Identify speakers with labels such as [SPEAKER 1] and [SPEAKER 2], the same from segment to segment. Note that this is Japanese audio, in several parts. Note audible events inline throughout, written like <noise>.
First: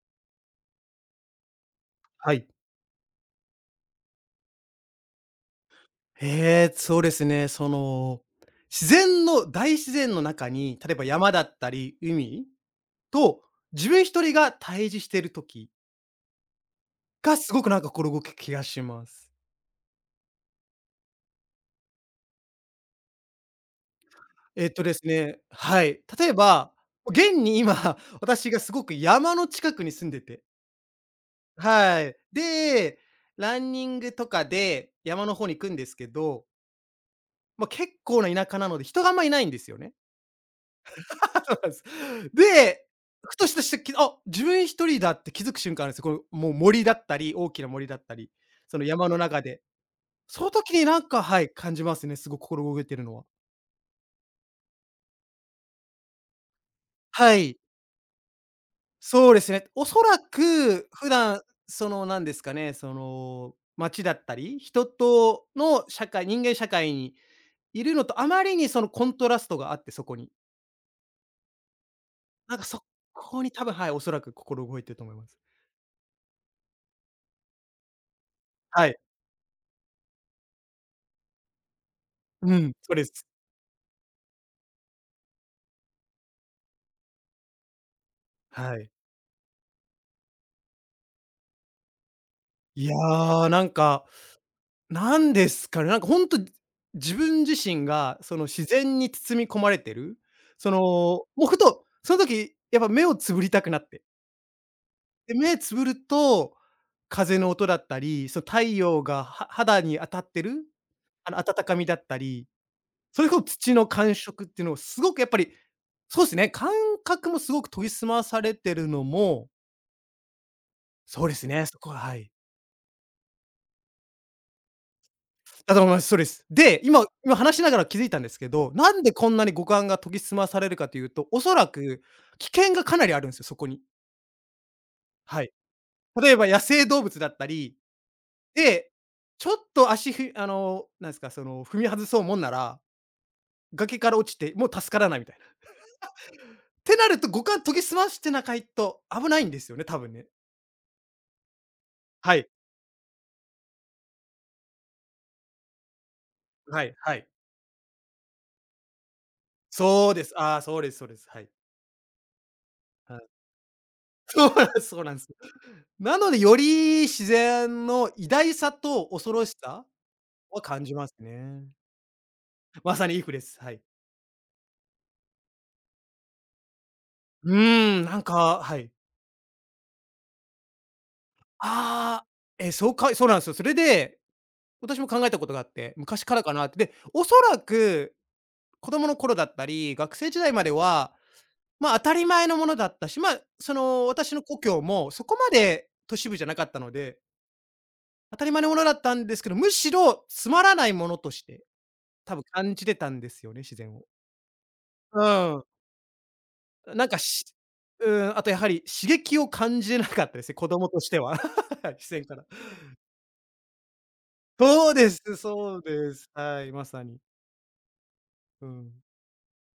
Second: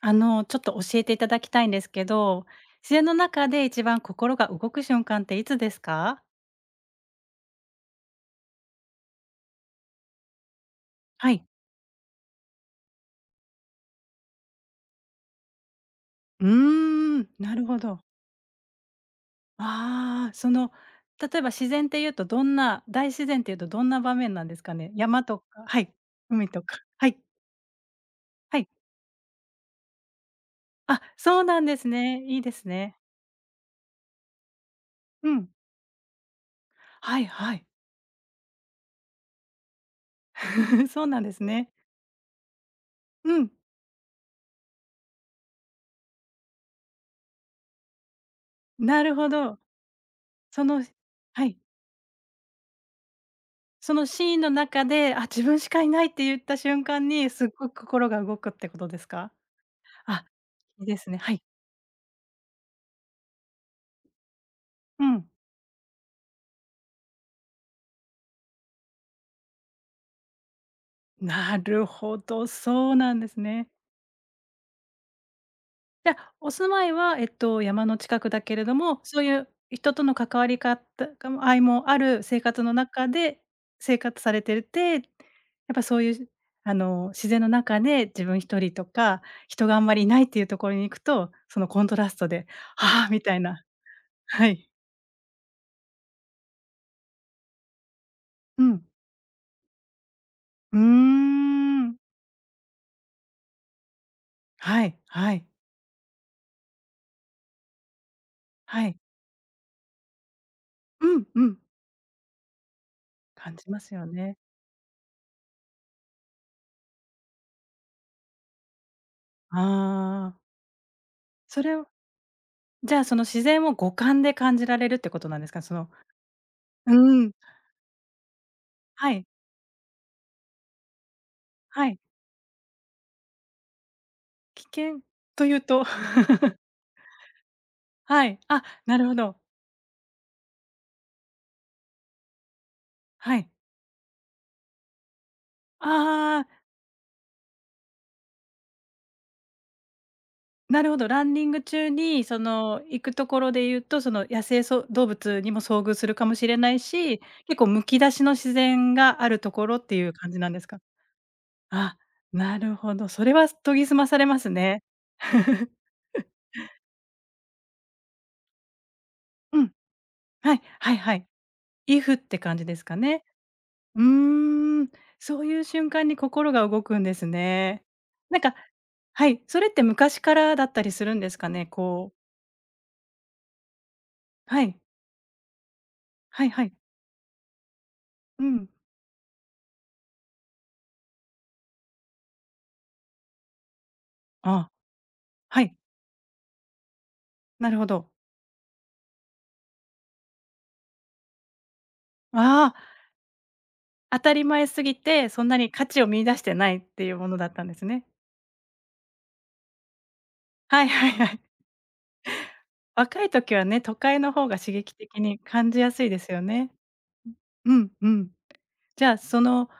[SPEAKER 1] ちょっと教えていただきたいんですけ
[SPEAKER 2] はい。
[SPEAKER 1] ど、自然の中で一番心が動く瞬間っていつですか？
[SPEAKER 2] へえ、そうですね。その、自然の大自然の中に、例えば
[SPEAKER 1] は
[SPEAKER 2] 山だ
[SPEAKER 1] い。
[SPEAKER 2] ったり海と、自分一人が対峙してる時
[SPEAKER 1] うーん、
[SPEAKER 2] が、す
[SPEAKER 1] な
[SPEAKER 2] ご
[SPEAKER 1] る
[SPEAKER 2] くな
[SPEAKER 1] ほ
[SPEAKER 2] んか
[SPEAKER 1] ど。
[SPEAKER 2] 心動く気がします。
[SPEAKER 1] ああ、例えば自然っていうとどんな大自然っていうとどんな場面なんです
[SPEAKER 2] えっ
[SPEAKER 1] か
[SPEAKER 2] と
[SPEAKER 1] ね？
[SPEAKER 2] です
[SPEAKER 1] 山
[SPEAKER 2] ね、
[SPEAKER 1] とか、は
[SPEAKER 2] は
[SPEAKER 1] い、
[SPEAKER 2] い。例え
[SPEAKER 1] 海と
[SPEAKER 2] ば、
[SPEAKER 1] か、はい、
[SPEAKER 2] 現に今、<laughs> 私
[SPEAKER 1] は
[SPEAKER 2] が
[SPEAKER 1] い。
[SPEAKER 2] すごく山の近くに住んでて、
[SPEAKER 1] あ、そうなんです
[SPEAKER 2] はい。
[SPEAKER 1] ね。いいですね。
[SPEAKER 2] で、ランニングとかで山
[SPEAKER 1] う
[SPEAKER 2] の方
[SPEAKER 1] ん。
[SPEAKER 2] に行くんですけど、
[SPEAKER 1] はいは
[SPEAKER 2] ま
[SPEAKER 1] い。
[SPEAKER 2] あ、結構な田舎なので、人があんまいないんですよね。
[SPEAKER 1] <laughs> そう
[SPEAKER 2] <laughs>
[SPEAKER 1] なんです
[SPEAKER 2] そうなん
[SPEAKER 1] ね。
[SPEAKER 2] です。で、ふ
[SPEAKER 1] う
[SPEAKER 2] と
[SPEAKER 1] ん、
[SPEAKER 2] したしてきあ、自分一人だって気づく瞬間あるんですよ。この、もう森だったり、大きな森だったり、その
[SPEAKER 1] な
[SPEAKER 2] 山
[SPEAKER 1] る
[SPEAKER 2] の
[SPEAKER 1] ほ
[SPEAKER 2] 中
[SPEAKER 1] ど。
[SPEAKER 2] で。その
[SPEAKER 1] そ
[SPEAKER 2] 時
[SPEAKER 1] の
[SPEAKER 2] になんか、は
[SPEAKER 1] は
[SPEAKER 2] い、
[SPEAKER 1] い。
[SPEAKER 2] 感じますね、すごく心動いてるのは。
[SPEAKER 1] そのシーンの中で、あ、自分しかいないって言った瞬間に、
[SPEAKER 2] は
[SPEAKER 1] すっ
[SPEAKER 2] い、
[SPEAKER 1] ごく心が動くってことです
[SPEAKER 2] そ
[SPEAKER 1] か？
[SPEAKER 2] うですね。おそら
[SPEAKER 1] あ、いい
[SPEAKER 2] く
[SPEAKER 1] で
[SPEAKER 2] 普
[SPEAKER 1] すね。は
[SPEAKER 2] 段、
[SPEAKER 1] い。
[SPEAKER 2] その、なんですかね、その、街だったり、人
[SPEAKER 1] うん。
[SPEAKER 2] との人間社会にいるのとあまりにそのコントラストがあって、そこに。
[SPEAKER 1] なるほど、
[SPEAKER 2] なんかそ
[SPEAKER 1] そうなんです
[SPEAKER 2] こに多
[SPEAKER 1] ね。
[SPEAKER 2] 分、はい、おそらく心動いてると思います。
[SPEAKER 1] じゃあ、お住まいは、山の近くだけれど
[SPEAKER 2] はい。
[SPEAKER 1] も、そういう人との関わりかたかも相もある生
[SPEAKER 2] う
[SPEAKER 1] 活
[SPEAKER 2] ん、
[SPEAKER 1] の
[SPEAKER 2] そうで
[SPEAKER 1] 中
[SPEAKER 2] す。
[SPEAKER 1] で生活されてるて、やっぱそういう、自然の中で自分一人
[SPEAKER 2] は
[SPEAKER 1] と
[SPEAKER 2] い。
[SPEAKER 1] か、人があんまりいないっていうところに行くと、そのコントラストで、
[SPEAKER 2] い
[SPEAKER 1] はあ、みたい
[SPEAKER 2] や、な
[SPEAKER 1] な。
[SPEAKER 2] んか、
[SPEAKER 1] はい。
[SPEAKER 2] なんですかね、なんかほんと、自分自身がその
[SPEAKER 1] う
[SPEAKER 2] 自
[SPEAKER 1] ん。
[SPEAKER 2] 然に包み込まれてる、そ
[SPEAKER 1] う
[SPEAKER 2] の、も
[SPEAKER 1] ー
[SPEAKER 2] うふと、
[SPEAKER 1] ん。
[SPEAKER 2] その時やっぱ目をつぶりたくなって、
[SPEAKER 1] はいは
[SPEAKER 2] で、
[SPEAKER 1] い。
[SPEAKER 2] 目つぶると、風の音だったり、その太
[SPEAKER 1] はい。
[SPEAKER 2] 陽がは肌に当たってる、
[SPEAKER 1] うん
[SPEAKER 2] あの
[SPEAKER 1] うん。
[SPEAKER 2] 温かみだったり、それこそ
[SPEAKER 1] 感じ
[SPEAKER 2] 土
[SPEAKER 1] ま
[SPEAKER 2] の
[SPEAKER 1] すよ
[SPEAKER 2] 感
[SPEAKER 1] ね。
[SPEAKER 2] 触っていうのをすごくやっぱり、そうすね、感覚もすごく研ぎ澄まされてるのも、
[SPEAKER 1] ああ。
[SPEAKER 2] そうです
[SPEAKER 1] そ
[SPEAKER 2] ね、
[SPEAKER 1] れ
[SPEAKER 2] そ
[SPEAKER 1] を
[SPEAKER 2] こははい。
[SPEAKER 1] じゃあ、その自然を五感で感じられるってことなんですか？
[SPEAKER 2] だと思います。そうです。で、今
[SPEAKER 1] うん。
[SPEAKER 2] 今話しながら気づいたんですけど、なん
[SPEAKER 1] は
[SPEAKER 2] で
[SPEAKER 1] い
[SPEAKER 2] こんなに五感が研ぎ澄まされるかというと、おそら
[SPEAKER 1] はい。
[SPEAKER 2] く危険がかなりあるんですよ、そこに。
[SPEAKER 1] 危険
[SPEAKER 2] は
[SPEAKER 1] と
[SPEAKER 2] い。
[SPEAKER 1] いうと。 <laughs>
[SPEAKER 2] 例えば野生動物だったり、
[SPEAKER 1] はい。あ、
[SPEAKER 2] で、
[SPEAKER 1] なるほど。
[SPEAKER 2] ちょっと足ふあの、なんですか、その、踏み外そうもんなら、
[SPEAKER 1] はい。
[SPEAKER 2] 崖から落ちて、もう助からないみたいな。
[SPEAKER 1] ああ、
[SPEAKER 2] ってなると、五感研ぎ澄ましてなかいと危ないんですよね、多分ね。
[SPEAKER 1] なるほど。ランニング中に
[SPEAKER 2] は
[SPEAKER 1] そ
[SPEAKER 2] い、
[SPEAKER 1] の行くところで言うと、その野生動物にも遭遇するかもしれない
[SPEAKER 2] はいは
[SPEAKER 1] し、
[SPEAKER 2] い。
[SPEAKER 1] 結構むき出しの自然があるところってい
[SPEAKER 2] そ
[SPEAKER 1] う
[SPEAKER 2] うで
[SPEAKER 1] 感
[SPEAKER 2] す。
[SPEAKER 1] じなん
[SPEAKER 2] あ
[SPEAKER 1] で
[SPEAKER 2] あ、
[SPEAKER 1] す
[SPEAKER 2] そ
[SPEAKER 1] か？
[SPEAKER 2] うですそうです。はい。
[SPEAKER 1] あ、なるほど。
[SPEAKER 2] は
[SPEAKER 1] そ
[SPEAKER 2] い。
[SPEAKER 1] れは研ぎ澄まされ
[SPEAKER 2] <laughs>
[SPEAKER 1] ま
[SPEAKER 2] そ
[SPEAKER 1] す
[SPEAKER 2] うなんで
[SPEAKER 1] ね。
[SPEAKER 2] すそうなんです。
[SPEAKER 1] <laughs>
[SPEAKER 2] なので、より自然の偉大さと恐ろし
[SPEAKER 1] うん。
[SPEAKER 2] さ
[SPEAKER 1] はい、
[SPEAKER 2] は感
[SPEAKER 1] は
[SPEAKER 2] じ
[SPEAKER 1] い
[SPEAKER 2] ます
[SPEAKER 1] はい。
[SPEAKER 2] ね。
[SPEAKER 1] if って感じです
[SPEAKER 2] ま
[SPEAKER 1] か
[SPEAKER 2] さにいい
[SPEAKER 1] ね。
[SPEAKER 2] 句です。はい。
[SPEAKER 1] うーん、そういう瞬間に心が動くんです
[SPEAKER 2] う
[SPEAKER 1] ね。
[SPEAKER 2] ーん、なん
[SPEAKER 1] なんか、
[SPEAKER 2] かはい。
[SPEAKER 1] はい、それって昔からだったりするんですかね？こう。
[SPEAKER 2] ああ、え、そうかそうなんすよ。それで、
[SPEAKER 1] はい、
[SPEAKER 2] 私も考えたことがあって、昔から
[SPEAKER 1] はい
[SPEAKER 2] か
[SPEAKER 1] は
[SPEAKER 2] なっ
[SPEAKER 1] い。
[SPEAKER 2] て。で、おそらく
[SPEAKER 1] うん。
[SPEAKER 2] 子供の頃だったり、学生時代までは、まあ、当たり前のものだったし、まあ、その、私の故
[SPEAKER 1] あ、
[SPEAKER 2] 郷もそこま
[SPEAKER 1] はい、
[SPEAKER 2] で都市部じゃなかったので、
[SPEAKER 1] なるほど。
[SPEAKER 2] 当たり前のものだったんですけど、むしろつまらないものとして、多分
[SPEAKER 1] あ
[SPEAKER 2] 感
[SPEAKER 1] あ、
[SPEAKER 2] じてたんですよね、自然を。
[SPEAKER 1] 当たり前すぎ
[SPEAKER 2] う
[SPEAKER 1] て、そんな
[SPEAKER 2] ん。
[SPEAKER 1] に価値を見出してないって
[SPEAKER 2] なん
[SPEAKER 1] いう
[SPEAKER 2] か
[SPEAKER 1] もの
[SPEAKER 2] し
[SPEAKER 1] だったんですね。
[SPEAKER 2] うーん、あとやはり刺激を感じなかったですね、子
[SPEAKER 1] は
[SPEAKER 2] 供
[SPEAKER 1] い
[SPEAKER 2] とし
[SPEAKER 1] はい
[SPEAKER 2] て
[SPEAKER 1] は
[SPEAKER 2] は。
[SPEAKER 1] い。
[SPEAKER 2] <laughs> 視線から。
[SPEAKER 1] 若い時はね、都会の方が刺
[SPEAKER 2] そう
[SPEAKER 1] 激
[SPEAKER 2] です、
[SPEAKER 1] 的に感
[SPEAKER 2] そ
[SPEAKER 1] じ
[SPEAKER 2] う
[SPEAKER 1] やすい
[SPEAKER 2] で
[SPEAKER 1] で
[SPEAKER 2] す。
[SPEAKER 1] すよ
[SPEAKER 2] は
[SPEAKER 1] ね。
[SPEAKER 2] い、まさに。
[SPEAKER 1] うんうん。
[SPEAKER 2] うん。
[SPEAKER 1] じゃあ、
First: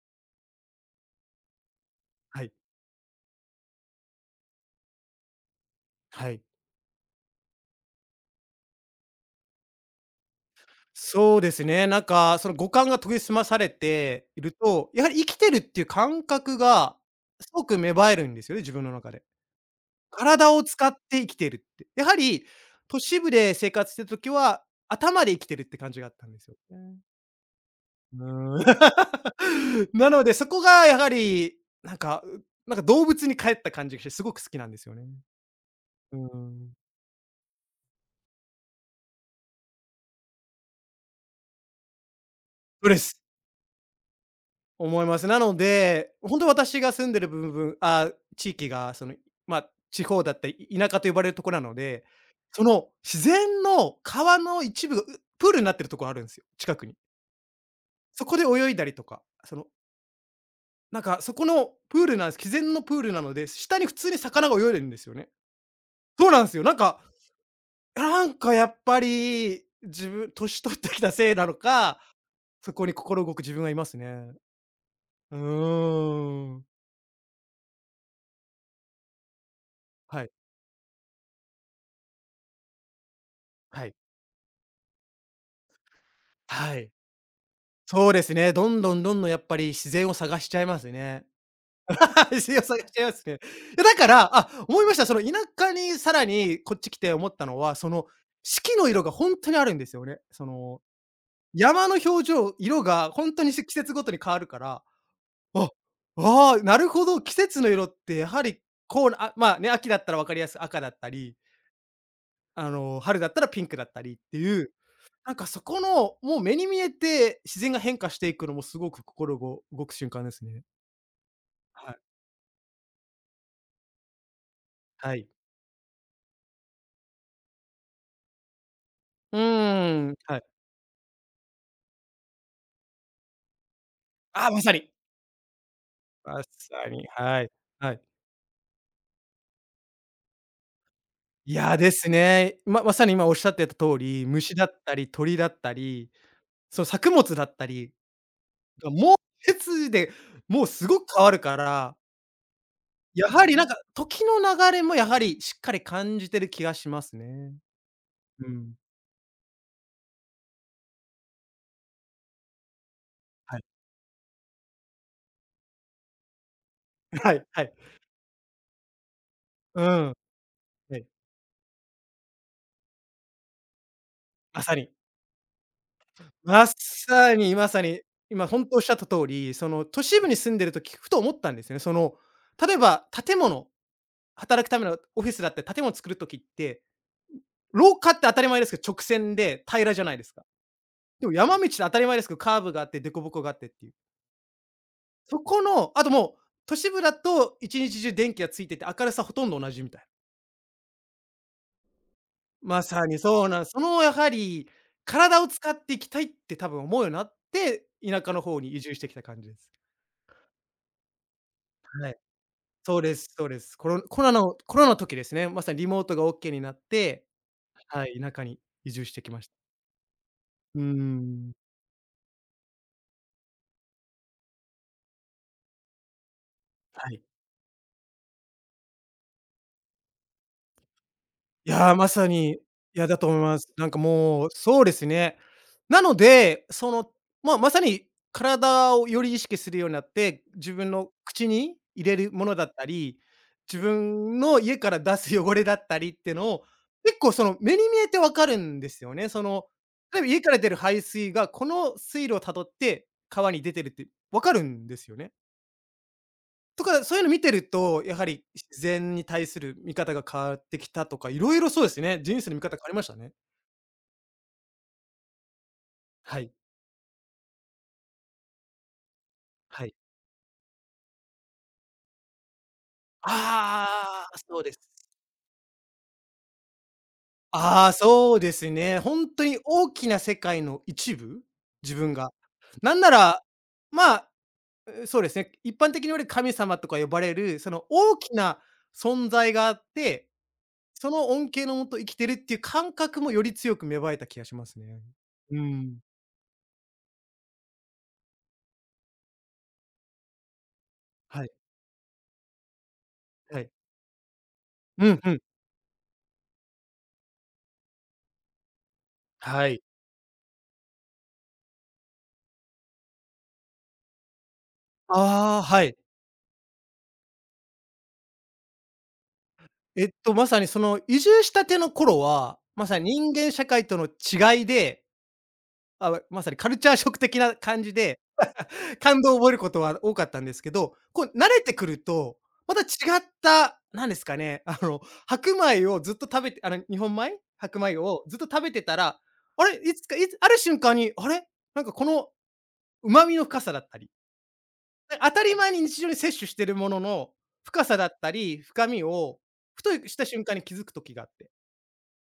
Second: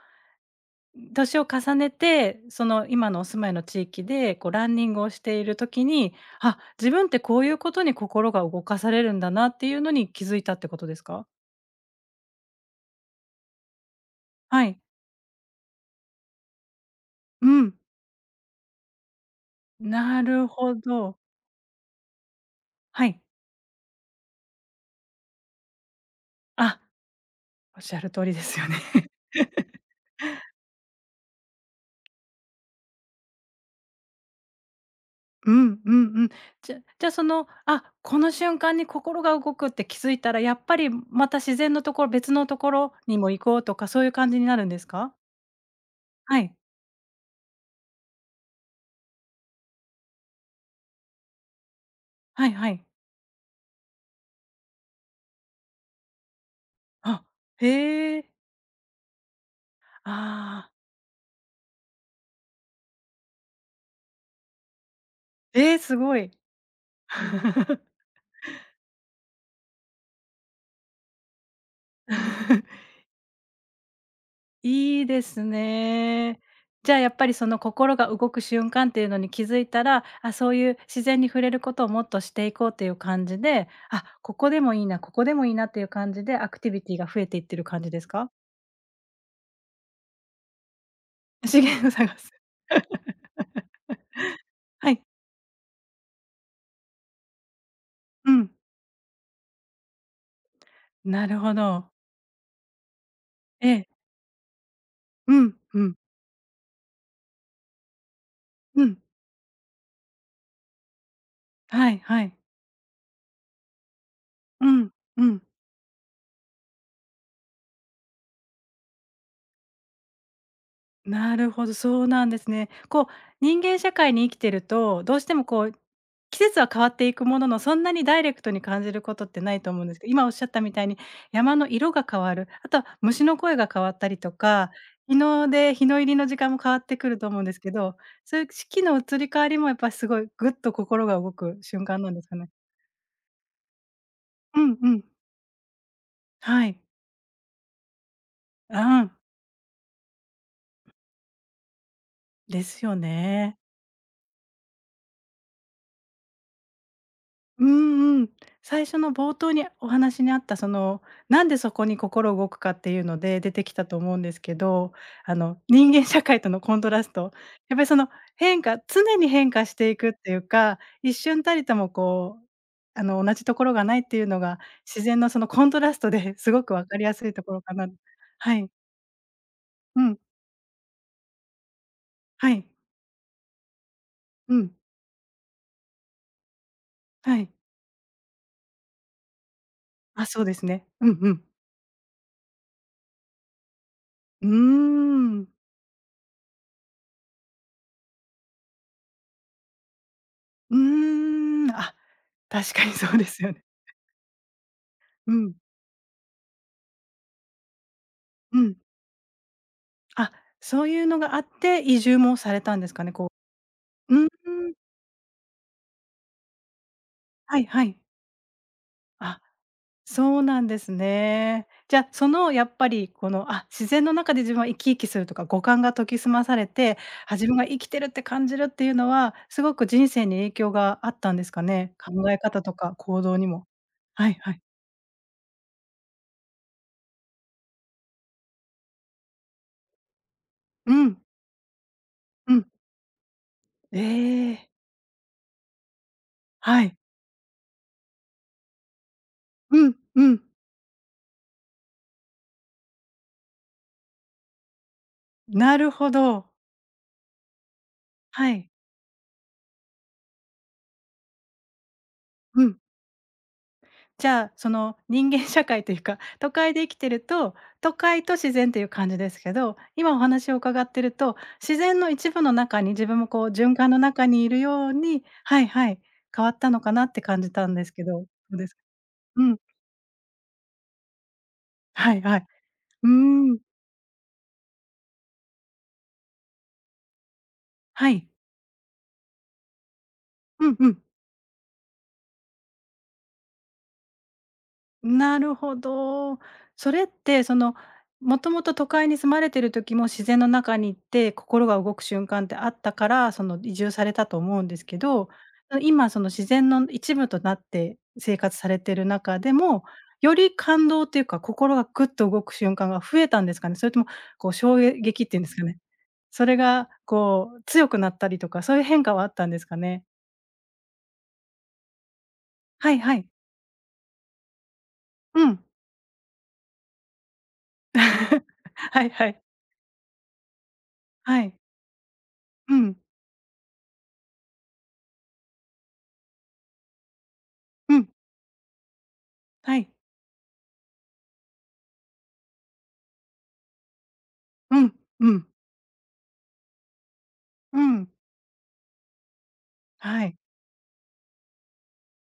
[SPEAKER 1] 年を重ねて、
[SPEAKER 2] はい、
[SPEAKER 1] 今のお住まいの地域で、こう、ランニングをしている時に、
[SPEAKER 2] はい。
[SPEAKER 1] あ、自分ってこういうことに心が動かされるんだなっていうのに気づいたってことですか？
[SPEAKER 2] そうですね、なんかその五感が研ぎ澄まされている
[SPEAKER 1] はい。
[SPEAKER 2] と、やはり生きてるっていう感覚がす
[SPEAKER 1] う
[SPEAKER 2] ご
[SPEAKER 1] ん。
[SPEAKER 2] く芽生えるんですよね、自分の中で。
[SPEAKER 1] なる
[SPEAKER 2] 体を
[SPEAKER 1] ほ
[SPEAKER 2] 使っ
[SPEAKER 1] ど。
[SPEAKER 2] て生きてるって。やはり都
[SPEAKER 1] はい。
[SPEAKER 2] 市部で生活してるときは、頭で生きてるって感じがあったんですよ
[SPEAKER 1] あ、
[SPEAKER 2] ね。
[SPEAKER 1] おっしゃる
[SPEAKER 2] う
[SPEAKER 1] 通りですよね。
[SPEAKER 2] ー
[SPEAKER 1] <laughs>
[SPEAKER 2] ん。<laughs> なので、そこがやはり、なんか、うなんか動物に帰った感じがして、すごく好きなんですよね。
[SPEAKER 1] うんうん
[SPEAKER 2] う
[SPEAKER 1] うん。
[SPEAKER 2] ん。
[SPEAKER 1] じゃ、あ、この瞬間に心が動くって気づいたら、やっぱりまた自然のところ別のとこ
[SPEAKER 2] そう
[SPEAKER 1] ろ
[SPEAKER 2] で
[SPEAKER 1] に
[SPEAKER 2] す。
[SPEAKER 1] も行こうとか、そういう感じになるんです
[SPEAKER 2] 思い
[SPEAKER 1] か？
[SPEAKER 2] ます。なので、ほん
[SPEAKER 1] は
[SPEAKER 2] と
[SPEAKER 1] い。
[SPEAKER 2] 私が住んでる部分あ、地域がその、まあ、地方だったり、い田舎と呼ばれるところなので、
[SPEAKER 1] はい
[SPEAKER 2] そ
[SPEAKER 1] はい。
[SPEAKER 2] の自然の川の一部が、プールになってるところあるんですよ、近くに。
[SPEAKER 1] あ、へ
[SPEAKER 2] そ
[SPEAKER 1] え。
[SPEAKER 2] こで泳いだりとか、その、
[SPEAKER 1] ああ、
[SPEAKER 2] なんかそこのプールなんです自然のプールなので、下に普通に魚が泳いでるんですよね。
[SPEAKER 1] すご
[SPEAKER 2] そ
[SPEAKER 1] い。
[SPEAKER 2] うなんですよ。なんかやっぱり、自分年取ってきたせいなのか、そこ
[SPEAKER 1] <laughs>
[SPEAKER 2] に心動く自分がいますね。
[SPEAKER 1] いいで
[SPEAKER 2] う
[SPEAKER 1] すね。
[SPEAKER 2] ーん。
[SPEAKER 1] じゃあ、やっぱりその心が動く瞬間っていうのに気づいたら、
[SPEAKER 2] はい、
[SPEAKER 1] あ、そういう自然に触れることをもっとしていこうっていう感じで、
[SPEAKER 2] はい、
[SPEAKER 1] あ、ここでもいいな、ここでもいいなっていう感じでアクティ
[SPEAKER 2] は
[SPEAKER 1] ビ
[SPEAKER 2] い。
[SPEAKER 1] ティが増えていってる感じです
[SPEAKER 2] そうで
[SPEAKER 1] か？
[SPEAKER 2] すね、どんどんどんどんやっぱり自然を探しちゃいますね。
[SPEAKER 1] <laughs> 資源を探
[SPEAKER 2] <laughs>
[SPEAKER 1] す。
[SPEAKER 2] 自然を探しちゃいま
[SPEAKER 1] <laughs>
[SPEAKER 2] すね。いやだから、あ、思い
[SPEAKER 1] は
[SPEAKER 2] まし
[SPEAKER 1] い。
[SPEAKER 2] た。その田舎にさらにこっち来て思ったのは、その
[SPEAKER 1] うん。
[SPEAKER 2] 四季の色が本当にあるんですよね。その、
[SPEAKER 1] なるほ
[SPEAKER 2] 山
[SPEAKER 1] ど。
[SPEAKER 2] の表情、色が本当に季
[SPEAKER 1] ええ。
[SPEAKER 2] 節ごとに変わるから
[SPEAKER 1] うん、
[SPEAKER 2] あ、
[SPEAKER 1] うん、
[SPEAKER 2] ああ、なるほど。季節の色ってやはり、
[SPEAKER 1] うん。
[SPEAKER 2] こう、あ、まあね、秋だったら分かりやすく赤だったり、
[SPEAKER 1] はいはい。
[SPEAKER 2] あの、春だったらピンクだったりってい
[SPEAKER 1] う
[SPEAKER 2] う、
[SPEAKER 1] ん、う
[SPEAKER 2] なん
[SPEAKER 1] ん。
[SPEAKER 2] かそこの、もう目に見えて自然が変化していくのもすごく心ご動く瞬間ですね。
[SPEAKER 1] なるほど、
[SPEAKER 2] はい。
[SPEAKER 1] そうなんですね。こう、人間社会に生きてると、
[SPEAKER 2] は
[SPEAKER 1] どうし
[SPEAKER 2] い。
[SPEAKER 1] てもこう、季節は変わっていくものの、そんなにダイレクトに感じることっ
[SPEAKER 2] う
[SPEAKER 1] てないと思うんです
[SPEAKER 2] ー
[SPEAKER 1] けど、
[SPEAKER 2] ん、
[SPEAKER 1] 今おっ
[SPEAKER 2] は
[SPEAKER 1] し
[SPEAKER 2] い。
[SPEAKER 1] ゃったみたいに山の色が変わる、あとは虫の声が変わったりと
[SPEAKER 2] ああ、まさ
[SPEAKER 1] か、
[SPEAKER 2] に。
[SPEAKER 1] 日の出、日の入りの時
[SPEAKER 2] ま
[SPEAKER 1] 間も変わっ
[SPEAKER 2] さ
[SPEAKER 1] て
[SPEAKER 2] に、
[SPEAKER 1] くると思
[SPEAKER 2] は
[SPEAKER 1] うん
[SPEAKER 2] い。
[SPEAKER 1] ですけ
[SPEAKER 2] は
[SPEAKER 1] ど、
[SPEAKER 2] い。
[SPEAKER 1] そういう四季の移り変わりもやっぱすごいぐっと心が動
[SPEAKER 2] い
[SPEAKER 1] く
[SPEAKER 2] や、
[SPEAKER 1] 瞬
[SPEAKER 2] で
[SPEAKER 1] 間
[SPEAKER 2] す
[SPEAKER 1] なんですかね。
[SPEAKER 2] ね。さに今おっしゃってた通り、虫
[SPEAKER 1] う
[SPEAKER 2] だ
[SPEAKER 1] ん
[SPEAKER 2] っ
[SPEAKER 1] う
[SPEAKER 2] た
[SPEAKER 1] ん。
[SPEAKER 2] り、鳥だったり、
[SPEAKER 1] はい。
[SPEAKER 2] その作物だったりが、
[SPEAKER 1] あ
[SPEAKER 2] もう
[SPEAKER 1] ん、
[SPEAKER 2] 季節で、もうすごく変わるから
[SPEAKER 1] ですよ
[SPEAKER 2] やはり
[SPEAKER 1] ね。
[SPEAKER 2] なんか、時の流れもやはりしっかり感じてる気がしますね。
[SPEAKER 1] うんうん。
[SPEAKER 2] うん。
[SPEAKER 1] 最初の冒頭にお話にあった、なんでそこに心動くかっていうので出
[SPEAKER 2] はい。
[SPEAKER 1] てきたと思うんですけど、人間社会とのコントラス
[SPEAKER 2] <laughs>
[SPEAKER 1] ト、
[SPEAKER 2] はいはい。
[SPEAKER 1] やっぱりその変化常に変化し
[SPEAKER 2] う
[SPEAKER 1] ていく
[SPEAKER 2] ん。
[SPEAKER 1] っていうか、
[SPEAKER 2] はい。
[SPEAKER 1] 一瞬たりともこう、同じところがないっていうのが、
[SPEAKER 2] まさに。
[SPEAKER 1] 自然のそのコントラストで、 <laughs> すご
[SPEAKER 2] ま
[SPEAKER 1] く分かりやす
[SPEAKER 2] さ
[SPEAKER 1] いとこ
[SPEAKER 2] に
[SPEAKER 1] ろ
[SPEAKER 2] ま
[SPEAKER 1] か
[SPEAKER 2] さ
[SPEAKER 1] な。
[SPEAKER 2] に、今
[SPEAKER 1] は
[SPEAKER 2] ほん
[SPEAKER 1] い。
[SPEAKER 2] とおっしゃった通り、その
[SPEAKER 1] う
[SPEAKER 2] 都市
[SPEAKER 1] ん。
[SPEAKER 2] 部に住んでる時、ふと思ったんですよね。その、
[SPEAKER 1] はい。
[SPEAKER 2] 例えば建物、
[SPEAKER 1] う
[SPEAKER 2] 働く
[SPEAKER 1] ん。
[SPEAKER 2] ためのオフィスだって建物作る時って、
[SPEAKER 1] はい。
[SPEAKER 2] 廊下って当たり前ですけど、直線で平らじゃないで
[SPEAKER 1] あ、
[SPEAKER 2] す
[SPEAKER 1] そ
[SPEAKER 2] か。
[SPEAKER 1] うですね。うん
[SPEAKER 2] で
[SPEAKER 1] う
[SPEAKER 2] も
[SPEAKER 1] ん。
[SPEAKER 2] 山道って当たり前ですけど、カーブがあって凸凹があってっていう。
[SPEAKER 1] うー
[SPEAKER 2] そ
[SPEAKER 1] ん。
[SPEAKER 2] この、あともう、都市部だと一日中電気がついてて、明るさほとんど同じみたいな。
[SPEAKER 1] うーん。あ、確
[SPEAKER 2] ま
[SPEAKER 1] かに
[SPEAKER 2] さ
[SPEAKER 1] そう
[SPEAKER 2] に
[SPEAKER 1] です
[SPEAKER 2] そう
[SPEAKER 1] よ
[SPEAKER 2] な
[SPEAKER 1] ね。
[SPEAKER 2] んそのやはり、
[SPEAKER 1] う
[SPEAKER 2] 体を
[SPEAKER 1] ん、
[SPEAKER 2] 使っていきたいって多分思うようになって、田舎の
[SPEAKER 1] う
[SPEAKER 2] 方に
[SPEAKER 1] ん。
[SPEAKER 2] 移住してきた感じです。
[SPEAKER 1] あ、そういうのがあって、移
[SPEAKER 2] は
[SPEAKER 1] 住
[SPEAKER 2] い。
[SPEAKER 1] もされたんです
[SPEAKER 2] そう
[SPEAKER 1] かね、
[SPEAKER 2] です
[SPEAKER 1] こ
[SPEAKER 2] そうです。
[SPEAKER 1] う。うーん、
[SPEAKER 2] コロナの時ですね、まさにリモートがオッケーになって、
[SPEAKER 1] はいはい。
[SPEAKER 2] はい、田舎に移住してきま
[SPEAKER 1] あ、
[SPEAKER 2] した。
[SPEAKER 1] そうなんで
[SPEAKER 2] うー
[SPEAKER 1] す
[SPEAKER 2] ん。
[SPEAKER 1] ね。じゃ、やっぱりあ、自然の中で自分は生き生きするとか、五感が研ぎ澄まされて、
[SPEAKER 2] はい。
[SPEAKER 1] あ、自分が生きてるって感じるっていうのは、すごく人生に影響があったんですか
[SPEAKER 2] いや、
[SPEAKER 1] ね？
[SPEAKER 2] まさ
[SPEAKER 1] 考え
[SPEAKER 2] に、い
[SPEAKER 1] 方とか
[SPEAKER 2] や、だ
[SPEAKER 1] 行
[SPEAKER 2] と
[SPEAKER 1] 動
[SPEAKER 2] 思い
[SPEAKER 1] に
[SPEAKER 2] ま
[SPEAKER 1] も。
[SPEAKER 2] す。なんか
[SPEAKER 1] はい
[SPEAKER 2] もう、
[SPEAKER 1] はい。
[SPEAKER 2] そうですね。なので、その、まあ、まさに体をより意識するようになって、自分
[SPEAKER 1] う
[SPEAKER 2] の
[SPEAKER 1] ん、
[SPEAKER 2] 口に入れるも
[SPEAKER 1] う
[SPEAKER 2] のだ
[SPEAKER 1] ん。
[SPEAKER 2] ったり、自
[SPEAKER 1] え
[SPEAKER 2] 分の
[SPEAKER 1] え、
[SPEAKER 2] 家から出す汚れだったりっていうのを、
[SPEAKER 1] はい。
[SPEAKER 2] 結構その、目に見えてわかるんですよね。その、
[SPEAKER 1] うん、
[SPEAKER 2] 例え
[SPEAKER 1] う
[SPEAKER 2] ば家
[SPEAKER 1] ん。
[SPEAKER 2] から出る排水が、この水路を辿って川に出てるってわかるんですよね。
[SPEAKER 1] なるほど。
[SPEAKER 2] とか、そういうの見てると、やはり
[SPEAKER 1] はい。
[SPEAKER 2] 自然に対する見方が変わってきたとか、いろいろそうですね、人生の見
[SPEAKER 1] う
[SPEAKER 2] 方
[SPEAKER 1] ん。
[SPEAKER 2] 変わりましたね。
[SPEAKER 1] じゃあ、人間社会というか、<laughs>
[SPEAKER 2] はい、
[SPEAKER 1] 都会で生きてると、都会と自然という感じですけど、
[SPEAKER 2] はい。
[SPEAKER 1] 今お話を伺ってると、自然の一部の中に自分もこう循環の中
[SPEAKER 2] ああ、
[SPEAKER 1] にい
[SPEAKER 2] そ
[SPEAKER 1] る
[SPEAKER 2] うです。
[SPEAKER 1] ように、はいはい、変わったのかなって感じたんで
[SPEAKER 2] あ
[SPEAKER 1] す
[SPEAKER 2] あ、
[SPEAKER 1] けど、
[SPEAKER 2] そうで
[SPEAKER 1] どうで
[SPEAKER 2] す
[SPEAKER 1] すか？
[SPEAKER 2] ね。ほん
[SPEAKER 1] う
[SPEAKER 2] とに
[SPEAKER 1] ん、
[SPEAKER 2] 大きな世界の一部？自分
[SPEAKER 1] はい
[SPEAKER 2] が。
[SPEAKER 1] はい。
[SPEAKER 2] なん
[SPEAKER 1] う
[SPEAKER 2] なら、
[SPEAKER 1] ーん、
[SPEAKER 2] まあ、うそうですね、一般的に言われる神様とか呼ばれる、その
[SPEAKER 1] は
[SPEAKER 2] 大
[SPEAKER 1] い。
[SPEAKER 2] きな存在があって、
[SPEAKER 1] うんうん。
[SPEAKER 2] その恩恵のもと生きてるっていう感覚もより強く芽生えた気がしますね。
[SPEAKER 1] なる
[SPEAKER 2] う
[SPEAKER 1] ほ
[SPEAKER 2] ん、
[SPEAKER 1] ど。それって、もともと都会に住まれてる時も自然の中に行って、
[SPEAKER 2] はい、
[SPEAKER 1] 心が動く瞬間ってあったから、
[SPEAKER 2] はい。
[SPEAKER 1] 移住されたと思うんですけ
[SPEAKER 2] うんう
[SPEAKER 1] ど、
[SPEAKER 2] ん。
[SPEAKER 1] 今その自然の一部となって生活されてる中で
[SPEAKER 2] はい。
[SPEAKER 1] も、より感動っていうか、心がぐっと動く瞬間が増えたんですかね？それとも、こう、衝撃っていうんです
[SPEAKER 2] ああ、
[SPEAKER 1] かね、
[SPEAKER 2] はい。
[SPEAKER 1] それが、こう、強くなったりとか、そういう変化はあったんですかね？
[SPEAKER 2] えっと、まさにその移住したての頃は、ま
[SPEAKER 1] は
[SPEAKER 2] さ
[SPEAKER 1] い
[SPEAKER 2] に
[SPEAKER 1] はい。
[SPEAKER 2] 人間社会との違いで、
[SPEAKER 1] うん。
[SPEAKER 2] あ、まさにカルチャーショック的な感
[SPEAKER 1] <laughs>
[SPEAKER 2] じで、
[SPEAKER 1] はい
[SPEAKER 2] 感
[SPEAKER 1] は
[SPEAKER 2] 動を
[SPEAKER 1] い。
[SPEAKER 2] 覚えることは多かったんですけど、こう
[SPEAKER 1] は
[SPEAKER 2] 慣
[SPEAKER 1] い。
[SPEAKER 2] れてくると、
[SPEAKER 1] う
[SPEAKER 2] また違っ
[SPEAKER 1] ん。
[SPEAKER 2] た、なんですかね、あの、白米をずっと食べてあの、日本米？白米
[SPEAKER 1] うん。
[SPEAKER 2] をずっと食べてたら、あれ、
[SPEAKER 1] はい。
[SPEAKER 2] いつある瞬間に、あれ、なんかこの旨味の深さだったり
[SPEAKER 1] うん、
[SPEAKER 2] 当
[SPEAKER 1] う
[SPEAKER 2] た
[SPEAKER 1] ん、
[SPEAKER 2] り前に日常に摂取してるものの、
[SPEAKER 1] う
[SPEAKER 2] 深さだ
[SPEAKER 1] ん。
[SPEAKER 2] ったり、深みを、ふとし
[SPEAKER 1] は
[SPEAKER 2] た
[SPEAKER 1] い。
[SPEAKER 2] 瞬間に気づく時があって。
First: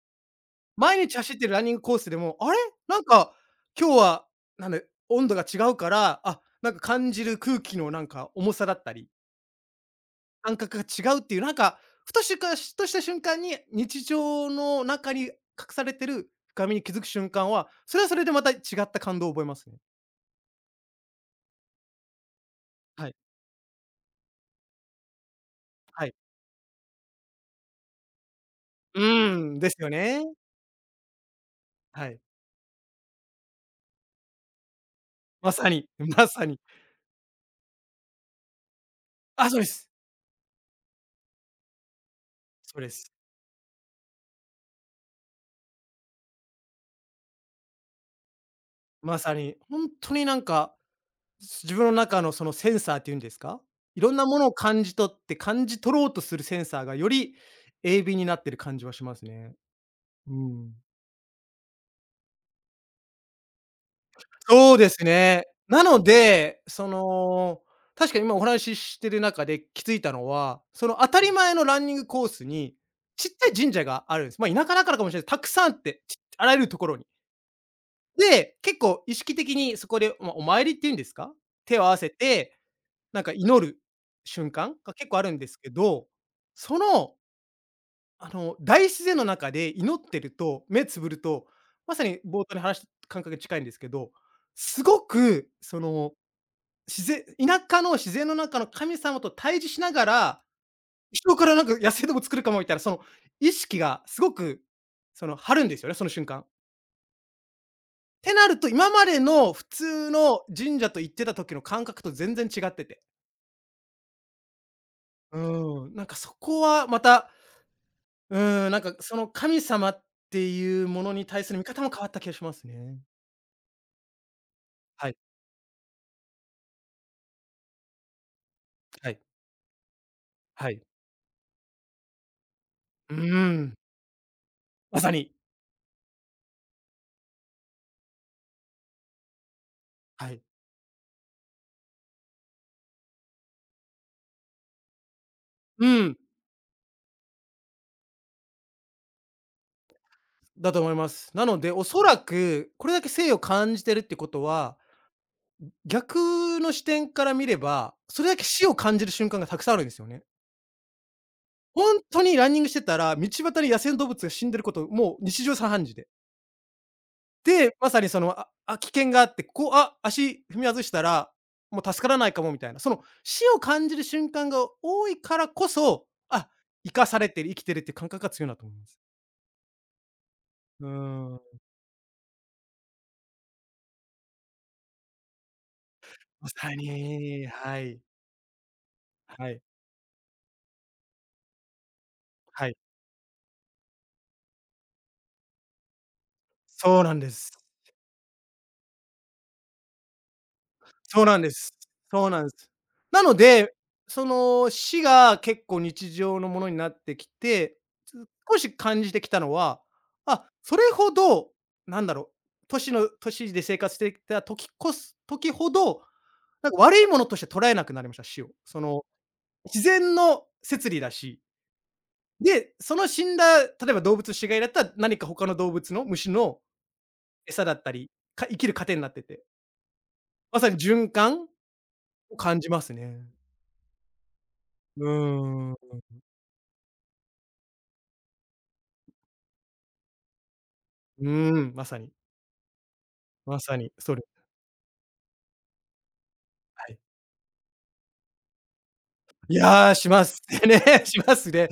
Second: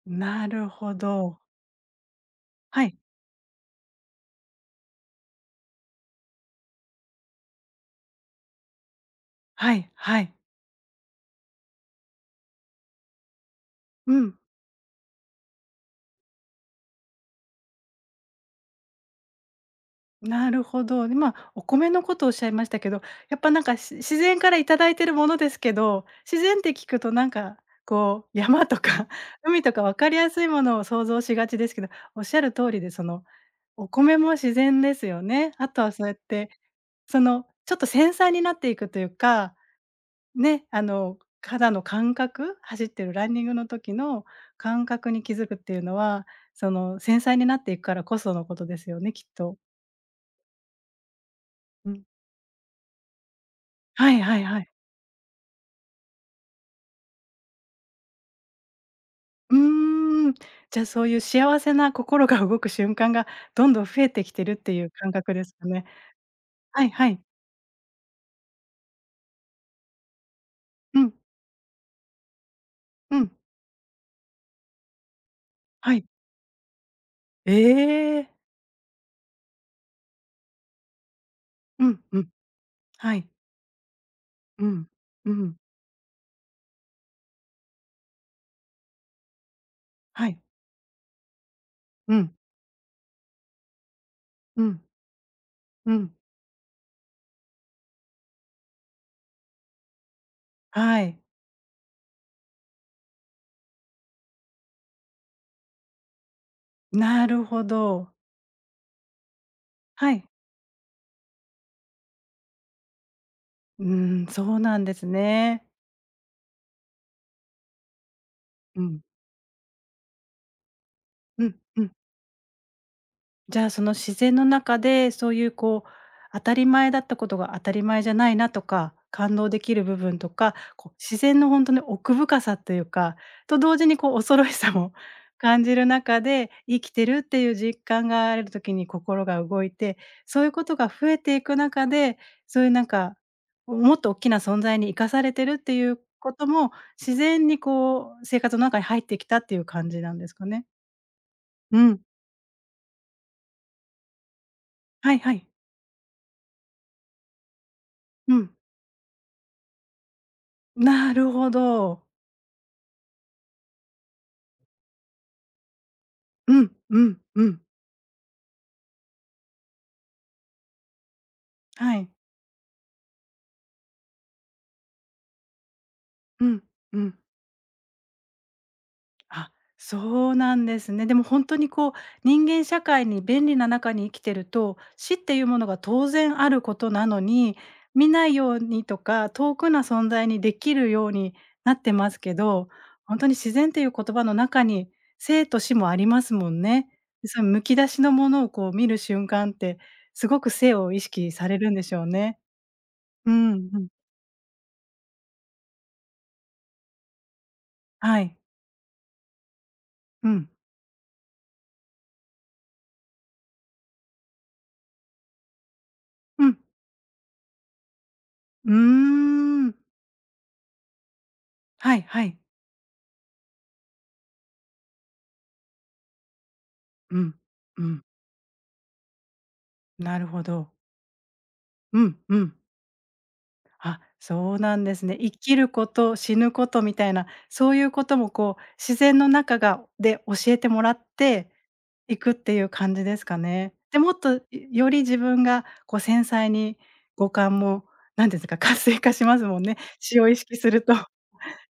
[SPEAKER 1] なるほ
[SPEAKER 2] 毎日走っ
[SPEAKER 1] ど。
[SPEAKER 2] てるランニングコースでも、あれ、
[SPEAKER 1] はい、
[SPEAKER 2] なんか、今日は、なんだ、温度が違うから、あ、なんか感じる空気のなんか重さだったり、
[SPEAKER 1] はい、はい。
[SPEAKER 2] 感覚が違うっていう、なんか、ふとした瞬間に、日
[SPEAKER 1] うん。
[SPEAKER 2] 常の中に隠されてる深みに気づく瞬間は、それはそれでまた違った感動を覚えますね。
[SPEAKER 1] なるほど。で、まあ、お米のことをおっしゃいましたけど、
[SPEAKER 2] はい、
[SPEAKER 1] やっぱなんか、自然からいただいてるものですけど、
[SPEAKER 2] はい。
[SPEAKER 1] 自然って聞くとなんか、こう、山と
[SPEAKER 2] う
[SPEAKER 1] か <laughs>
[SPEAKER 2] ーん、
[SPEAKER 1] 海
[SPEAKER 2] で
[SPEAKER 1] と
[SPEAKER 2] す
[SPEAKER 1] か
[SPEAKER 2] よ
[SPEAKER 1] 分かり
[SPEAKER 2] ね。
[SPEAKER 1] やすいものを想像しがちですけど、
[SPEAKER 2] はい。
[SPEAKER 1] おっしゃる通りで、お米も自然ですよ
[SPEAKER 2] ま
[SPEAKER 1] ね。
[SPEAKER 2] さ
[SPEAKER 1] あと
[SPEAKER 2] に、
[SPEAKER 1] はそうやっ
[SPEAKER 2] まさ
[SPEAKER 1] て、
[SPEAKER 2] に。
[SPEAKER 1] ちょっと繊細になっていくという
[SPEAKER 2] あ、
[SPEAKER 1] か
[SPEAKER 2] そうです。
[SPEAKER 1] ね、肌の感覚、
[SPEAKER 2] そう
[SPEAKER 1] 走っ
[SPEAKER 2] で
[SPEAKER 1] て
[SPEAKER 2] す。
[SPEAKER 1] るランニングの時の感覚に気づくっていうのは、繊細になっていくからこそのことですよね、
[SPEAKER 2] ま
[SPEAKER 1] きっ
[SPEAKER 2] さに、
[SPEAKER 1] と。
[SPEAKER 2] 本当になんか、自分
[SPEAKER 1] う
[SPEAKER 2] の
[SPEAKER 1] ん。
[SPEAKER 2] 中のそのセンサーっていうんですか、い
[SPEAKER 1] は
[SPEAKER 2] ろん
[SPEAKER 1] い
[SPEAKER 2] な
[SPEAKER 1] は
[SPEAKER 2] も
[SPEAKER 1] い
[SPEAKER 2] のを
[SPEAKER 1] はい。
[SPEAKER 2] 感じ取って、感じ取ろうとするセンサーがより鋭敏になってる感じはしますね。
[SPEAKER 1] うー
[SPEAKER 2] う
[SPEAKER 1] ん。
[SPEAKER 2] ん。
[SPEAKER 1] じゃあ、そういう幸せな心が動く瞬間がどんどん増えてきてるって
[SPEAKER 2] そう
[SPEAKER 1] い
[SPEAKER 2] で
[SPEAKER 1] う
[SPEAKER 2] す
[SPEAKER 1] 感覚
[SPEAKER 2] ね。
[SPEAKER 1] ですか
[SPEAKER 2] な
[SPEAKER 1] ね。
[SPEAKER 2] ので、
[SPEAKER 1] は
[SPEAKER 2] そ
[SPEAKER 1] いはい。
[SPEAKER 2] の、確かに今お話ししてる中で気づいたのは、その
[SPEAKER 1] う
[SPEAKER 2] 当
[SPEAKER 1] ん、
[SPEAKER 2] たり前のランニングコースに、
[SPEAKER 1] う
[SPEAKER 2] ちっ
[SPEAKER 1] ん、
[SPEAKER 2] ちゃい神社があるんです。まあ、田舎だからかもしれないです、たくさんあっ
[SPEAKER 1] は
[SPEAKER 2] て、
[SPEAKER 1] い。
[SPEAKER 2] あらゆるところに。
[SPEAKER 1] ええ。
[SPEAKER 2] で、結構意識的にそこで、まあ、お参りっていうんですか、手を
[SPEAKER 1] う
[SPEAKER 2] 合わ
[SPEAKER 1] ん、
[SPEAKER 2] せ
[SPEAKER 1] うん、
[SPEAKER 2] て
[SPEAKER 1] は
[SPEAKER 2] なん
[SPEAKER 1] い。
[SPEAKER 2] か祈る瞬
[SPEAKER 1] う
[SPEAKER 2] 間
[SPEAKER 1] ん、
[SPEAKER 2] が結構ある
[SPEAKER 1] う
[SPEAKER 2] んです
[SPEAKER 1] ん、
[SPEAKER 2] けど、その、あの、大自然の中で祈って
[SPEAKER 1] は
[SPEAKER 2] る
[SPEAKER 1] い。
[SPEAKER 2] と、目つぶると、まさ
[SPEAKER 1] う
[SPEAKER 2] に
[SPEAKER 1] ん、
[SPEAKER 2] 冒頭に話した感覚に近いんですけど、
[SPEAKER 1] うん、
[SPEAKER 2] すごくそ
[SPEAKER 1] う
[SPEAKER 2] の、
[SPEAKER 1] ん。
[SPEAKER 2] 田舎の自然の中の神様と対峙しながら、
[SPEAKER 1] はい。
[SPEAKER 2] 人からなんか野生動物作るかもみたいな、その意識がすごく、その、張るんですよね、その瞬間。
[SPEAKER 1] なるほ
[SPEAKER 2] っ
[SPEAKER 1] ど。
[SPEAKER 2] てなると、今までの普通
[SPEAKER 1] はい。
[SPEAKER 2] の神社と行ってた時の感覚と全然違ってて。
[SPEAKER 1] うーん、そうなんです
[SPEAKER 2] う
[SPEAKER 1] ね。
[SPEAKER 2] ん、なんかそこはまたうん、なん
[SPEAKER 1] う
[SPEAKER 2] か
[SPEAKER 1] ん。
[SPEAKER 2] その神様っていうものに対
[SPEAKER 1] う
[SPEAKER 2] す
[SPEAKER 1] ん、
[SPEAKER 2] る見
[SPEAKER 1] う
[SPEAKER 2] 方も
[SPEAKER 1] ん。
[SPEAKER 2] 変わった気がしますね。
[SPEAKER 1] じゃあ、その自然の中
[SPEAKER 2] は
[SPEAKER 1] で、
[SPEAKER 2] い、
[SPEAKER 1] そういうこう、当たり前だったことが当たり前じゃないなとか、
[SPEAKER 2] はい、
[SPEAKER 1] 感動できる部分とか、
[SPEAKER 2] はい。
[SPEAKER 1] こう自然の本当に奥深さという
[SPEAKER 2] う
[SPEAKER 1] か、と
[SPEAKER 2] ん、
[SPEAKER 1] 同時にこう恐ろしさも
[SPEAKER 2] まさ
[SPEAKER 1] <laughs>
[SPEAKER 2] に。
[SPEAKER 1] 感じる中で、生きてるっていう実感がある時に心が動いて、
[SPEAKER 2] はい。
[SPEAKER 1] そういうことが増えていく中で、そういうなんか、もっと大きな存在に生かされてるって
[SPEAKER 2] う
[SPEAKER 1] いう
[SPEAKER 2] ん、
[SPEAKER 1] ことも、自然にこう生活の中に入ってきたっていう感じなんですかね？
[SPEAKER 2] だと思います。なので、
[SPEAKER 1] う
[SPEAKER 2] お
[SPEAKER 1] ん。
[SPEAKER 2] そらくこれだけ生を感じてるってことは、
[SPEAKER 1] はいはい。
[SPEAKER 2] 逆の視点から見れば、それ
[SPEAKER 1] う
[SPEAKER 2] だけ
[SPEAKER 1] ん。
[SPEAKER 2] 死を感じる瞬間がたくさんあるんですよね。
[SPEAKER 1] なるほ
[SPEAKER 2] ほん
[SPEAKER 1] ど。
[SPEAKER 2] とにランニングしてたら、道端に野生の動物が死んでること、もう日常茶飯事で。
[SPEAKER 1] うん、うん、うん。
[SPEAKER 2] で、まさにその、ああ、危険があって、こう、あ、足踏み外したら、もう
[SPEAKER 1] は
[SPEAKER 2] 助か
[SPEAKER 1] い。
[SPEAKER 2] らないかもみたいな、その死を感じる瞬間が多いからこそ、
[SPEAKER 1] う
[SPEAKER 2] あ、
[SPEAKER 1] ん、
[SPEAKER 2] 生
[SPEAKER 1] う
[SPEAKER 2] かさ
[SPEAKER 1] ん。
[SPEAKER 2] れてる、生きてるっていう感覚が強いなと思います。
[SPEAKER 1] あ、そうなんで
[SPEAKER 2] うー
[SPEAKER 1] すね。でも
[SPEAKER 2] ん、
[SPEAKER 1] 本当にこう、人間社会に便利な中に生きてると、死っていうものが当然
[SPEAKER 2] ま
[SPEAKER 1] ある
[SPEAKER 2] さ
[SPEAKER 1] ことなの
[SPEAKER 2] に、
[SPEAKER 1] に、
[SPEAKER 2] はい、
[SPEAKER 1] 見ないようにとか、
[SPEAKER 2] は
[SPEAKER 1] 遠
[SPEAKER 2] い、
[SPEAKER 1] くな存在にできるようになってますけ
[SPEAKER 2] は
[SPEAKER 1] ど、
[SPEAKER 2] い。
[SPEAKER 1] 本当に自然っていう言葉の中に、生と死もありますもんね。
[SPEAKER 2] そうなん
[SPEAKER 1] で、
[SPEAKER 2] で
[SPEAKER 1] その
[SPEAKER 2] す。
[SPEAKER 1] むき出しのものをこう見る瞬間って、すごく生を意
[SPEAKER 2] そう
[SPEAKER 1] 識
[SPEAKER 2] なん
[SPEAKER 1] さ
[SPEAKER 2] で
[SPEAKER 1] れる
[SPEAKER 2] す。
[SPEAKER 1] んでしょう
[SPEAKER 2] そう
[SPEAKER 1] ね。
[SPEAKER 2] なんです。な
[SPEAKER 1] う
[SPEAKER 2] の
[SPEAKER 1] ん、
[SPEAKER 2] で、
[SPEAKER 1] うん。
[SPEAKER 2] その死が結構日常のものになってきて、
[SPEAKER 1] は
[SPEAKER 2] つ
[SPEAKER 1] い。
[SPEAKER 2] 少し感じてきたのは、
[SPEAKER 1] う
[SPEAKER 2] あ、
[SPEAKER 1] ん。
[SPEAKER 2] それほど、なんだろう、都市で生活してきた時こす時ほど、
[SPEAKER 1] うん。
[SPEAKER 2] なんか悪いものとして捉えなくなりました、死を。
[SPEAKER 1] うー
[SPEAKER 2] その、
[SPEAKER 1] ん。
[SPEAKER 2] 自然の摂理だし、
[SPEAKER 1] はいはい。
[SPEAKER 2] で、その死んだ、例えば動物死骸だったら、何か他の動物の虫の
[SPEAKER 1] うん。
[SPEAKER 2] 餌だっ
[SPEAKER 1] う
[SPEAKER 2] た
[SPEAKER 1] ん。
[SPEAKER 2] り、生きる糧になってて、
[SPEAKER 1] なるほ
[SPEAKER 2] まさ
[SPEAKER 1] ど。
[SPEAKER 2] に循環
[SPEAKER 1] うんう
[SPEAKER 2] を
[SPEAKER 1] ん。
[SPEAKER 2] 感じますね。
[SPEAKER 1] あ、そうなんで
[SPEAKER 2] う
[SPEAKER 1] す
[SPEAKER 2] ー
[SPEAKER 1] ね。生きる
[SPEAKER 2] ん。う
[SPEAKER 1] こと、死ぬことみたいな、そういうこともこう自然の中で教えてもらっ
[SPEAKER 2] ー
[SPEAKER 1] て
[SPEAKER 2] ん、まさに、
[SPEAKER 1] いくっていう感じですか
[SPEAKER 2] ま
[SPEAKER 1] ね。
[SPEAKER 2] さに、
[SPEAKER 1] で、も
[SPEAKER 2] そ
[SPEAKER 1] っ
[SPEAKER 2] れ
[SPEAKER 1] と、より自分がこう繊細に
[SPEAKER 2] はい。
[SPEAKER 1] 五感も、何ていうんですか、活性化します
[SPEAKER 2] い
[SPEAKER 1] もんね。
[SPEAKER 2] や、し
[SPEAKER 1] 詩
[SPEAKER 2] ま
[SPEAKER 1] を意
[SPEAKER 2] す
[SPEAKER 1] 識す
[SPEAKER 2] ね、
[SPEAKER 1] ると。
[SPEAKER 2] <laughs> しますね。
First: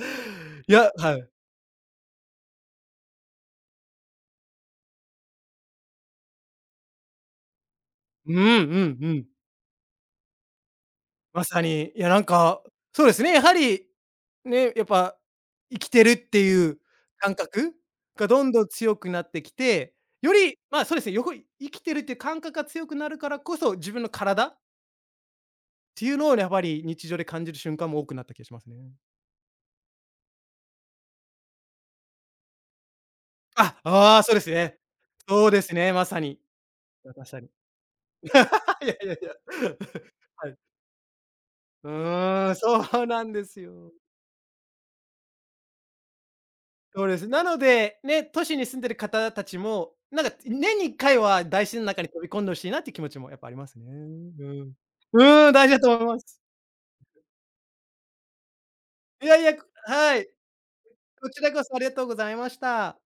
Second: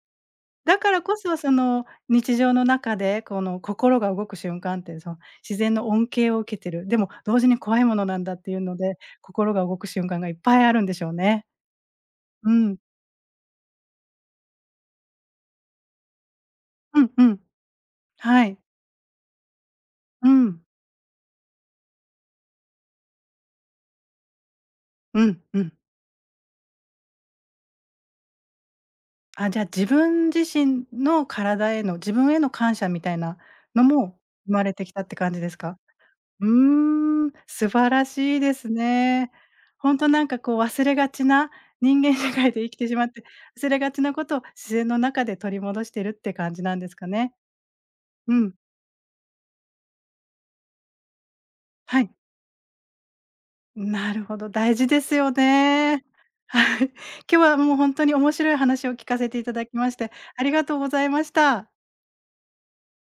[SPEAKER 2] い
[SPEAKER 1] だ
[SPEAKER 2] や、
[SPEAKER 1] から
[SPEAKER 2] は
[SPEAKER 1] こ
[SPEAKER 2] い。
[SPEAKER 1] そ、日常の中で、心が動く瞬間って、自然の恩恵を受けてる、でも同時に怖いものなん
[SPEAKER 2] う
[SPEAKER 1] だ
[SPEAKER 2] ん
[SPEAKER 1] っ
[SPEAKER 2] う
[SPEAKER 1] ていうので、
[SPEAKER 2] んうん。
[SPEAKER 1] 心が動く瞬間がいっぱいあるんでしょう
[SPEAKER 2] ま
[SPEAKER 1] ね。
[SPEAKER 2] さに、いや、なん
[SPEAKER 1] う
[SPEAKER 2] か、
[SPEAKER 1] ん。
[SPEAKER 2] そうですね、やはり、ね、やっぱ、生きてるっていう
[SPEAKER 1] うんう
[SPEAKER 2] 感
[SPEAKER 1] ん。
[SPEAKER 2] 覚がど
[SPEAKER 1] は
[SPEAKER 2] ん
[SPEAKER 1] い。
[SPEAKER 2] どん強くなってきて、
[SPEAKER 1] う
[SPEAKER 2] より、
[SPEAKER 1] ん。
[SPEAKER 2] まあ、そうですね、よこい生きてるっていう感覚が強くなるからこそ、自分の体っ
[SPEAKER 1] うんうん。
[SPEAKER 2] ていうのをねやっぱり日常で感じる瞬間も多くなった気がしますね。
[SPEAKER 1] あ、じゃあ自分自身の体への、自分への感謝みたいな
[SPEAKER 2] あ、
[SPEAKER 1] の
[SPEAKER 2] あ
[SPEAKER 1] も
[SPEAKER 2] あ、そうです
[SPEAKER 1] 生まれ
[SPEAKER 2] ね。
[SPEAKER 1] てきたって感じ
[SPEAKER 2] そ
[SPEAKER 1] で
[SPEAKER 2] う
[SPEAKER 1] す
[SPEAKER 2] です
[SPEAKER 1] か？
[SPEAKER 2] ね、まさに。
[SPEAKER 1] う
[SPEAKER 2] ま
[SPEAKER 1] ーん、
[SPEAKER 2] さに。
[SPEAKER 1] 素晴らしいです
[SPEAKER 2] いやいやい
[SPEAKER 1] ね。
[SPEAKER 2] や。
[SPEAKER 1] ほんとなん
[SPEAKER 2] <laughs>
[SPEAKER 1] か
[SPEAKER 2] は
[SPEAKER 1] こ
[SPEAKER 2] い。
[SPEAKER 1] う忘れがちな、
[SPEAKER 2] う
[SPEAKER 1] 人間社
[SPEAKER 2] ー
[SPEAKER 1] 会
[SPEAKER 2] ん、
[SPEAKER 1] で生きてし
[SPEAKER 2] そ
[SPEAKER 1] ま
[SPEAKER 2] う
[SPEAKER 1] っ
[SPEAKER 2] な
[SPEAKER 1] て、
[SPEAKER 2] んです
[SPEAKER 1] 忘れが
[SPEAKER 2] よ。
[SPEAKER 1] ちなことを自然の中で取り戻してるって感じなんです
[SPEAKER 2] そ
[SPEAKER 1] か
[SPEAKER 2] うです。
[SPEAKER 1] ね。
[SPEAKER 2] なので、ね、
[SPEAKER 1] う
[SPEAKER 2] 都
[SPEAKER 1] ん、
[SPEAKER 2] 市に住んでる方たちも、なんか年に1回は大自然の
[SPEAKER 1] は
[SPEAKER 2] 中に
[SPEAKER 1] い。
[SPEAKER 2] 飛び込んで欲しいなっていう気持ちもやっぱありますね。
[SPEAKER 1] なるほど、
[SPEAKER 2] うん。
[SPEAKER 1] 大事ですよ
[SPEAKER 2] うん、大事だと思
[SPEAKER 1] ね。
[SPEAKER 2] います。
[SPEAKER 1] <laughs> はい。今日はもうほんとに面白い話を聞か
[SPEAKER 2] い
[SPEAKER 1] せ
[SPEAKER 2] や
[SPEAKER 1] て
[SPEAKER 2] い
[SPEAKER 1] い
[SPEAKER 2] や、
[SPEAKER 1] ただきまして、
[SPEAKER 2] はい。
[SPEAKER 1] ありがとうございま
[SPEAKER 2] こ
[SPEAKER 1] し
[SPEAKER 2] ちらこ
[SPEAKER 1] た。
[SPEAKER 2] そありがとうございました。